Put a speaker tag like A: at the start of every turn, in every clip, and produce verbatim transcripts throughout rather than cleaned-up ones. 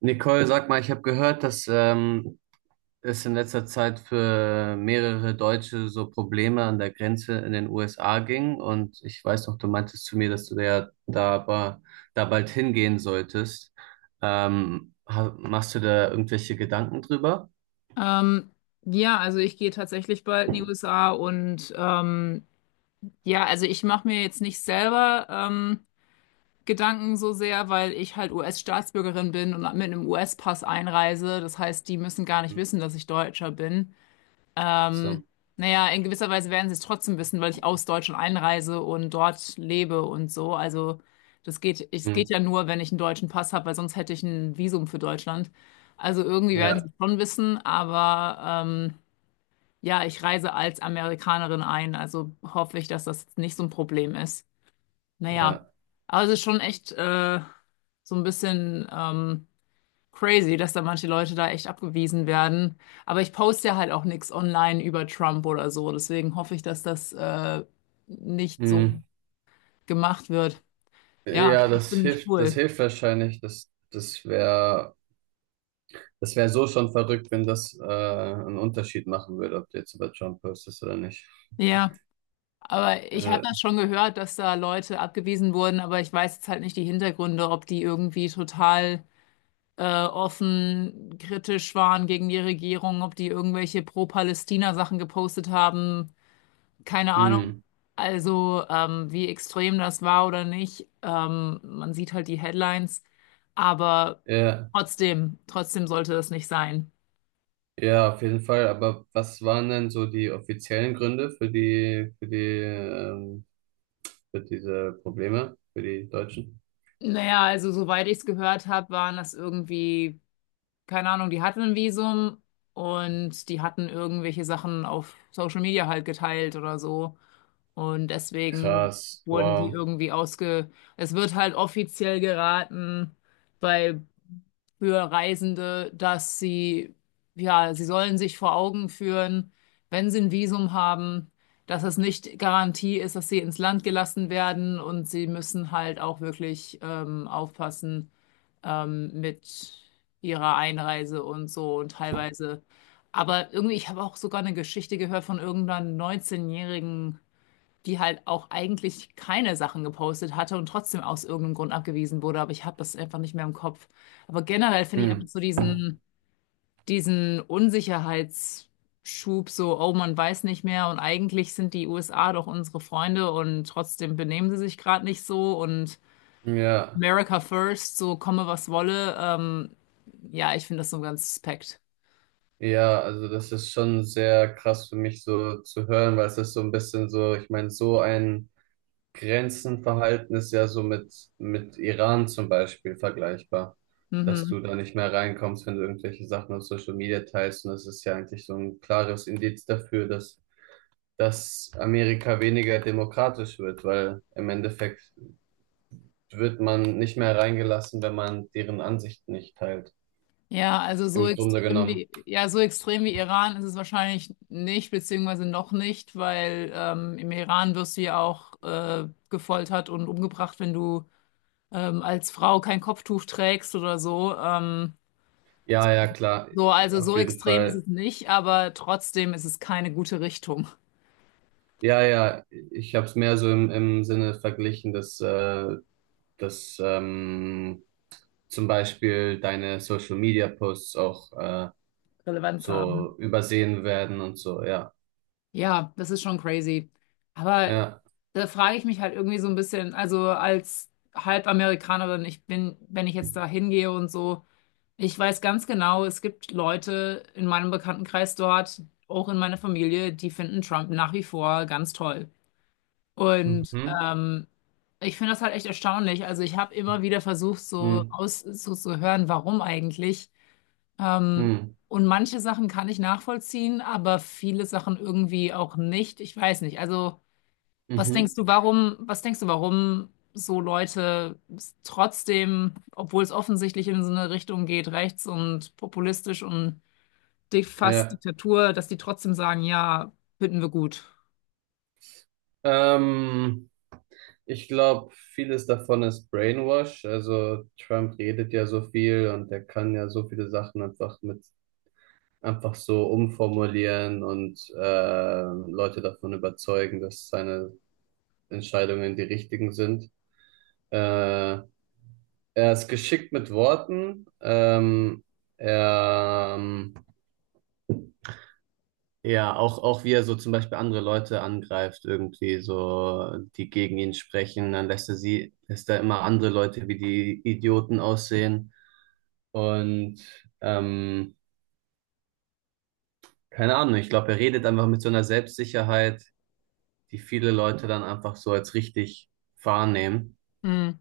A: Nicole, sag mal, ich habe gehört, dass ähm, es in letzter Zeit für mehrere Deutsche so Probleme an der Grenze in den U S A ging. Und ich weiß noch, du meintest zu mir, dass du da, ja da, ba- da bald hingehen solltest. Ähm, ha- machst du da irgendwelche Gedanken drüber?
B: Ähm, ja, also ich gehe tatsächlich bald in die U S A und ähm, ja, also ich mache mir jetzt nicht selber ähm, Gedanken so sehr, weil ich halt U S-Staatsbürgerin bin und mit einem U S-Pass einreise. Das heißt, die müssen gar nicht
A: Hm,
B: wissen, dass ich Deutscher bin.
A: ach
B: Ähm,
A: so.
B: naja, in gewisser Weise werden sie es trotzdem wissen, weil ich aus Deutschland einreise und dort lebe und so. Also das geht, es
A: Hm,
B: geht ja nur, wenn ich einen deutschen Pass habe, weil sonst hätte ich ein Visum für Deutschland. Also irgendwie werden sie
A: ja,
B: es schon wissen, aber ähm, ja, ich reise als Amerikanerin ein, also hoffe ich, dass das nicht so ein Problem ist. Naja,
A: ja.
B: aber es ist schon echt äh, so ein bisschen ähm, crazy, dass da manche Leute da echt abgewiesen werden. Aber ich poste ja halt auch nichts online über Trump oder so, deswegen hoffe ich, dass das äh, nicht so
A: Hm.
B: gemacht wird. Ja,
A: Ja, das
B: ziemlich
A: hilft, das
B: cool.
A: hilft wahrscheinlich. Das, das wäre, das wäre so schon verrückt, wenn das äh, einen Unterschied machen würde, ob du jetzt über Trump postest oder nicht.
B: Ja, aber ich habe
A: Äh,
B: das schon gehört, dass da Leute abgewiesen wurden, aber ich weiß jetzt halt nicht die Hintergründe, ob die irgendwie total äh, offen kritisch waren gegen die Regierung, ob die irgendwelche Pro-Palästina-Sachen gepostet haben, keine Ahnung.
A: hm,
B: Also, ähm, wie extrem das war oder nicht, ähm, man sieht halt die Headlines, aber
A: ja,
B: trotzdem, trotzdem sollte das nicht sein.
A: ja, auf jeden Fall. Aber was waren denn so die offiziellen Gründe für die, für die, ähm, für diese Probleme für die Deutschen?
B: Naja, also soweit ich es gehört habe, waren das irgendwie, keine Ahnung, die hatten ein Visum und die hatten irgendwelche Sachen auf Social Media halt geteilt oder so. Und deswegen
A: Krass,
B: wurden die
A: wow.
B: irgendwie ausge... Es wird halt offiziell geraten bei für Reisende, dass sie, ja, sie sollen sich vor Augen führen, wenn sie ein Visum haben, dass es nicht Garantie ist, dass sie ins Land gelassen werden und sie müssen halt auch wirklich ähm, aufpassen ähm, mit ihrer Einreise und so und teilweise. Aber irgendwie, ich habe auch sogar eine Geschichte gehört von irgendeiner neunzehn-jährigen, die halt auch eigentlich keine Sachen gepostet hatte und trotzdem aus irgendeinem Grund abgewiesen wurde, aber ich habe das einfach nicht mehr im Kopf. Aber generell finde ich
A: Hm,
B: einfach so diesen, diesen Unsicherheitsschub, so, oh, man weiß nicht mehr und eigentlich sind die U S A doch unsere Freunde und trotzdem benehmen sie sich gerade nicht so und
A: ja,
B: America first, so komme was wolle. Ähm, ja, ich finde das so ganz suspekt.
A: ja, also das ist schon sehr krass für mich so zu hören, weil es ist so ein bisschen so, ich meine, so ein Grenzen verhalten ist ja so mit, mit Iran zum Beispiel vergleichbar, dass du
B: Mhm.
A: da nicht mehr reinkommst, wenn du irgendwelche Sachen auf Social Media teilst. Und das ist ja eigentlich so ein klares Indiz dafür, dass, dass Amerika weniger demokratisch wird, weil im Endeffekt wird man nicht mehr reingelassen, wenn man deren Ansichten nicht teilt.
B: Ja, also so
A: Im Grunde
B: extrem
A: genommen.
B: wie, ja, so extrem wie Iran ist es wahrscheinlich nicht, beziehungsweise noch nicht, weil ähm, im Iran wirst du ja auch äh, gefoltert und umgebracht, wenn du ähm, als Frau kein Kopftuch trägst oder so. Ähm,
A: Ja, ja, klar,
B: so, also so
A: auf jeden
B: extrem ist
A: Fall.
B: es nicht, aber trotzdem ist es keine gute Richtung.
A: Ja, ja, ich habe es mehr so im, im Sinne verglichen, dass, äh, dass ähm, zum Beispiel deine Social Media Posts auch äh,
B: Relevanz haben.
A: so übersehen werden und so, ja.
B: Ja, das ist schon crazy. Aber
A: Ja.
B: da frage ich mich halt irgendwie so ein bisschen, also als Halbamerikanerin, ich bin, wenn ich jetzt da hingehe und so. Ich weiß ganz genau, es gibt Leute in meinem Bekanntenkreis dort, auch in meiner Familie, die finden Trump nach wie vor ganz toll. Und
A: Mhm.
B: ähm, ich finde das halt echt erstaunlich. Also ich habe immer wieder versucht, so
A: Mhm.
B: aus so zu hören, warum eigentlich. Ähm,
A: Mhm.
B: und manche Sachen kann ich nachvollziehen, aber viele Sachen irgendwie auch nicht. Ich weiß nicht. Also was denkst
A: Mhm.
B: du, warum, was denkst du, warum so Leute s- trotzdem, obwohl es offensichtlich in so eine Richtung geht, rechts und populistisch und di- fast
A: Ja.
B: Diktatur, dass die trotzdem sagen, ja, finden wir gut?
A: Ähm, Ich glaube, vieles davon ist Brainwash. Also Trump redet ja so viel und er kann ja so viele Sachen einfach mit einfach so umformulieren und äh, Leute davon überzeugen, dass seine Entscheidungen die richtigen sind. Äh, Er ist geschickt mit Worten. Ähm, er, ähm, ja, auch, auch wie er so zum Beispiel andere Leute angreift, irgendwie so, die gegen ihn sprechen, dann lässt er sie, lässt er immer andere Leute wie die Idioten aussehen. Und ähm, Keine Ahnung, ich glaube, er redet einfach mit so einer Selbstsicherheit, die viele Leute dann einfach so als richtig wahrnehmen.
B: Hm.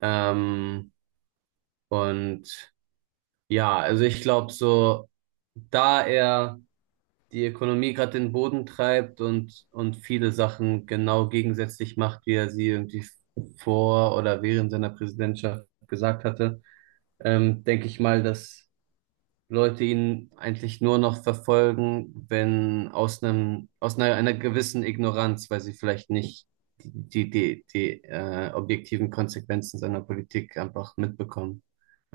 A: Ähm, und ja, also ich glaube so, da er die Ökonomie gerade den Boden treibt und, und viele Sachen genau gegensätzlich macht, wie er sie irgendwie vor oder während seiner Präsidentschaft gesagt hatte, ähm, denke ich mal, dass Leute ihn eigentlich nur noch verfolgen, wenn aus einem, aus einer, einer gewissen Ignoranz, weil sie vielleicht nicht die, die, die, die äh, objektiven Konsequenzen seiner Politik einfach mitbekommen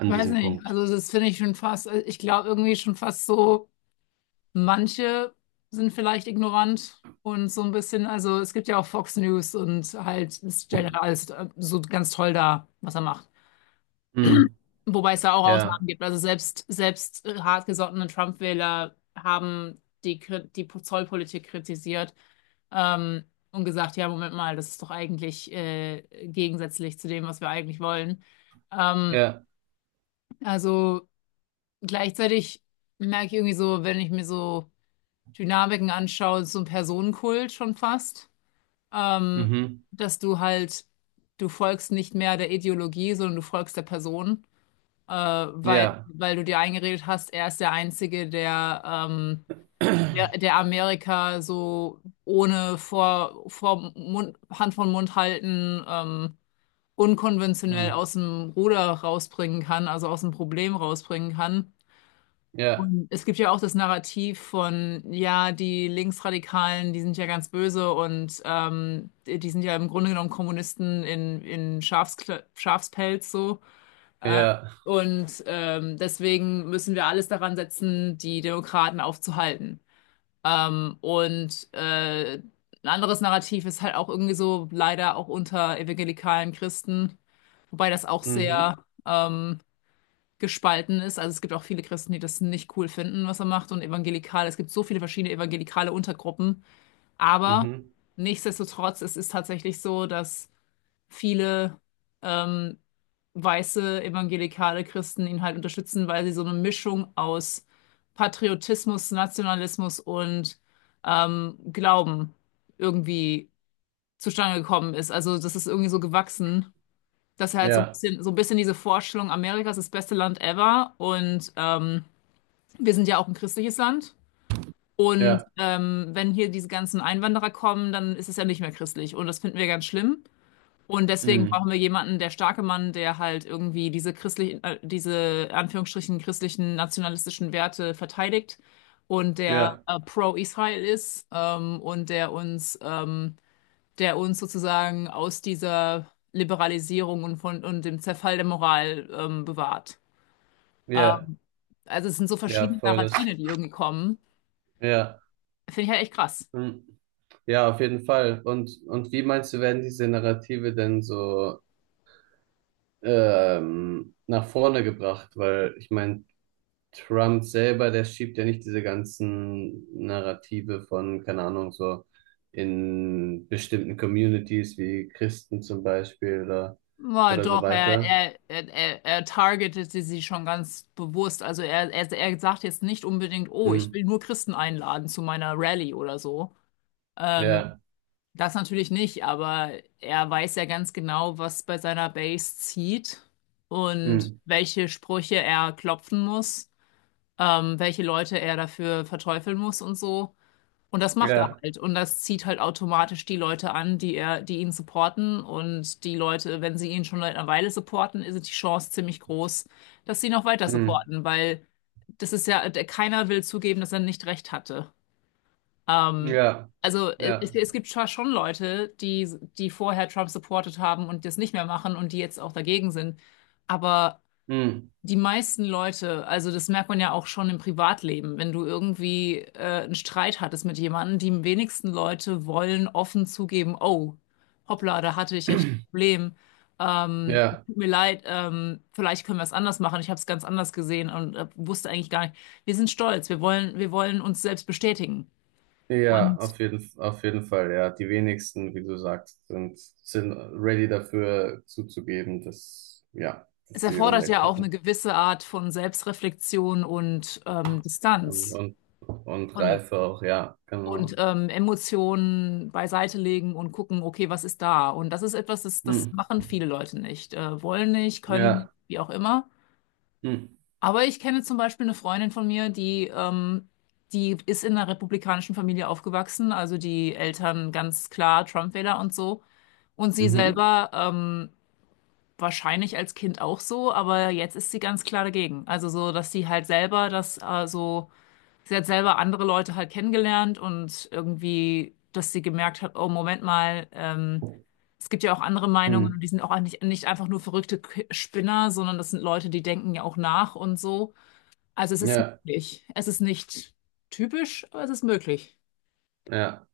B: Ich weiß
A: diesem
B: nicht.
A: Punkt.
B: Also das finde ich schon fast, äh, ich glaube irgendwie schon fast so, manche sind vielleicht ignorant und so ein bisschen, also es gibt ja auch Fox News und halt, es stellt ja alles äh, so ganz toll dar, was er macht.
A: Hm,
B: Wobei es da auch Ausnahmen
A: ja,
B: gibt. Also selbst, selbst äh, hartgesottene Trump-Wähler haben die, Kri- die Zollpolitik kritisiert ähm, und gesagt, ja, Moment mal, das ist doch eigentlich äh, gegensätzlich zu dem, was wir eigentlich wollen. Ähm,
A: ja,
B: also gleichzeitig merke ich irgendwie so, wenn ich mir so Dynamiken anschaue, so ein Personenkult schon fast, ähm,
A: mhm,
B: dass du halt, du folgst nicht mehr der Ideologie, sondern du folgst der Person äh, weil,
A: ja,
B: weil du dir eingeredet hast, er ist der Einzige, der, ähm, der, der Amerika so ohne vor, vor Mund, Hand von Mund halten, ähm, unkonventionell
A: hm,
B: aus dem Ruder rausbringen kann, also aus dem Problem rausbringen kann.
A: ja.
B: Und es gibt ja auch das Narrativ von, ja, die Linksradikalen, die sind ja ganz böse und ähm, die die sind ja im Grunde genommen Kommunisten in, in Schafskle Schafspelz so. Äh,
A: Ja.
B: und ähm, deswegen müssen wir alles daran setzen, die Demokraten aufzuhalten. Ähm, und äh, ein anderes Narrativ ist halt auch irgendwie so leider auch unter evangelikalen Christen, wobei das auch
A: Mhm.
B: sehr ähm, gespalten ist. Also es gibt auch viele Christen, die das nicht cool finden, was er macht und evangelikale. Es gibt so viele verschiedene evangelikale Untergruppen, aber
A: Mhm.
B: nichtsdestotrotz, es ist tatsächlich so, dass viele ähm, weiße evangelikale Christen ihn halt unterstützen, weil sie so eine Mischung aus Patriotismus, Nationalismus und ähm, Glauben irgendwie zustande gekommen ist. Also das ist irgendwie so gewachsen, dass er halt so ein
A: Ja.
B: bisschen, so ein bisschen diese Vorstellung, Amerika ist das beste Land ever und ähm, wir sind ja auch ein christliches Land. Und
A: Ja.
B: ähm, wenn hier diese ganzen Einwanderer kommen, dann ist es ja nicht mehr christlich. Und das finden wir ganz schlimm. Und deswegen brauchen
A: Mhm.
B: wir jemanden, der starke Mann, der halt irgendwie diese christlichen, äh, diese Anführungsstrichen christlichen nationalistischen Werte verteidigt und der
A: Ja.
B: äh, pro-Israel ist ähm, und der uns, ähm, der uns sozusagen aus dieser Liberalisierung und von und dem Zerfall der Moral ähm, bewahrt.
A: Ja.
B: Also es sind so
A: Ja,
B: verschiedene
A: voll das.
B: Narrative, die irgendwie kommen.
A: Ja.
B: Finde ich halt echt krass.
A: Mhm. Ja, auf jeden Fall. Und, und wie meinst du, werden diese Narrative denn so ähm, nach vorne gebracht? Weil ich meine, Trump selber, der schiebt ja nicht diese ganzen Narrative von, keine Ahnung, so in bestimmten Communities wie Christen zum Beispiel oder,
B: Ja,
A: oder so
B: doch, er,
A: weiter.
B: er, er, er er targetete sie schon ganz bewusst. Also er, er, er sagt jetzt nicht unbedingt, oh, ich
A: Mhm.
B: will nur Christen einladen zu meiner Rallye oder so. Ähm,
A: Ja.
B: Das natürlich nicht, aber er weiß ja ganz genau, was bei seiner Base zieht und
A: Mhm.
B: welche Sprüche er klopfen muss, ähm, welche Leute er dafür verteufeln muss und so. Und das macht er
A: Ja.
B: halt. Und das zieht halt automatisch die Leute an, die er, die ihn supporten. Und die Leute, wenn sie ihn schon seit einer Weile supporten, ist die Chance ziemlich groß, dass sie noch weiter
A: Mhm.
B: supporten, weil das ist ja, der, keiner will zugeben, dass er nicht recht hatte. Ähm,
A: Ja,
B: also äh, es,
A: ja.
B: es gibt zwar schon Leute, die, die vorher Trump supportet haben und das nicht mehr machen und die jetzt auch dagegen sind. Aber
A: Hm.
B: die meisten Leute, also das merkt man ja auch schon im Privatleben, wenn du irgendwie äh, einen Streit hattest mit jemandem, die wenigsten Leute wollen offen zugeben, oh, hoppla, da hatte ich echt ein Problem. Ähm,
A: Ja,
B: tut mir leid, ähm, vielleicht können wir es anders machen. Ich habe es ganz anders gesehen und äh, wusste eigentlich gar nicht. Wir sind stolz, wir wollen, wir wollen uns selbst bestätigen.
A: ja,
B: Und
A: auf jeden, auf jeden Fall, ja. Die wenigsten, wie du sagst, sind, sind ready dafür zuzugeben, dass, ja,
B: es
A: dass sie
B: erfordert ja
A: Unrecht
B: auch eine
A: hatten.
B: gewisse Art von Selbstreflexion und ähm,
A: Und,
B: Distanz.
A: und, und
B: Und
A: Reife auch, ja, genau.
B: und ähm, Emotionen beiseite legen und gucken, okay, was ist da? Und das ist etwas, das, das
A: Hm.
B: machen viele Leute nicht. Äh, wollen nicht, können nicht,
A: Ja.
B: wie auch immer.
A: Hm.
B: Aber ich kenne zum Beispiel eine Freundin von mir, die, ähm, die ist in einer republikanischen Familie aufgewachsen, also die Eltern ganz klar Trump-Wähler und so. Und sie
A: Mhm.
B: selber ähm, wahrscheinlich als Kind auch so, aber jetzt ist sie ganz klar dagegen. Also so, dass sie halt selber das äh, so. Sie hat selber andere Leute halt kennengelernt und irgendwie, dass sie gemerkt hat, oh, Moment mal, ähm, es gibt ja auch andere Meinungen und
A: Hm.
B: die sind auch nicht, nicht einfach nur verrückte K- Spinner, sondern das sind Leute, die denken ja auch nach und so. Also es ist
A: Ja,
B: möglich. Es ist nicht typisch, aber es ist möglich.
A: ja.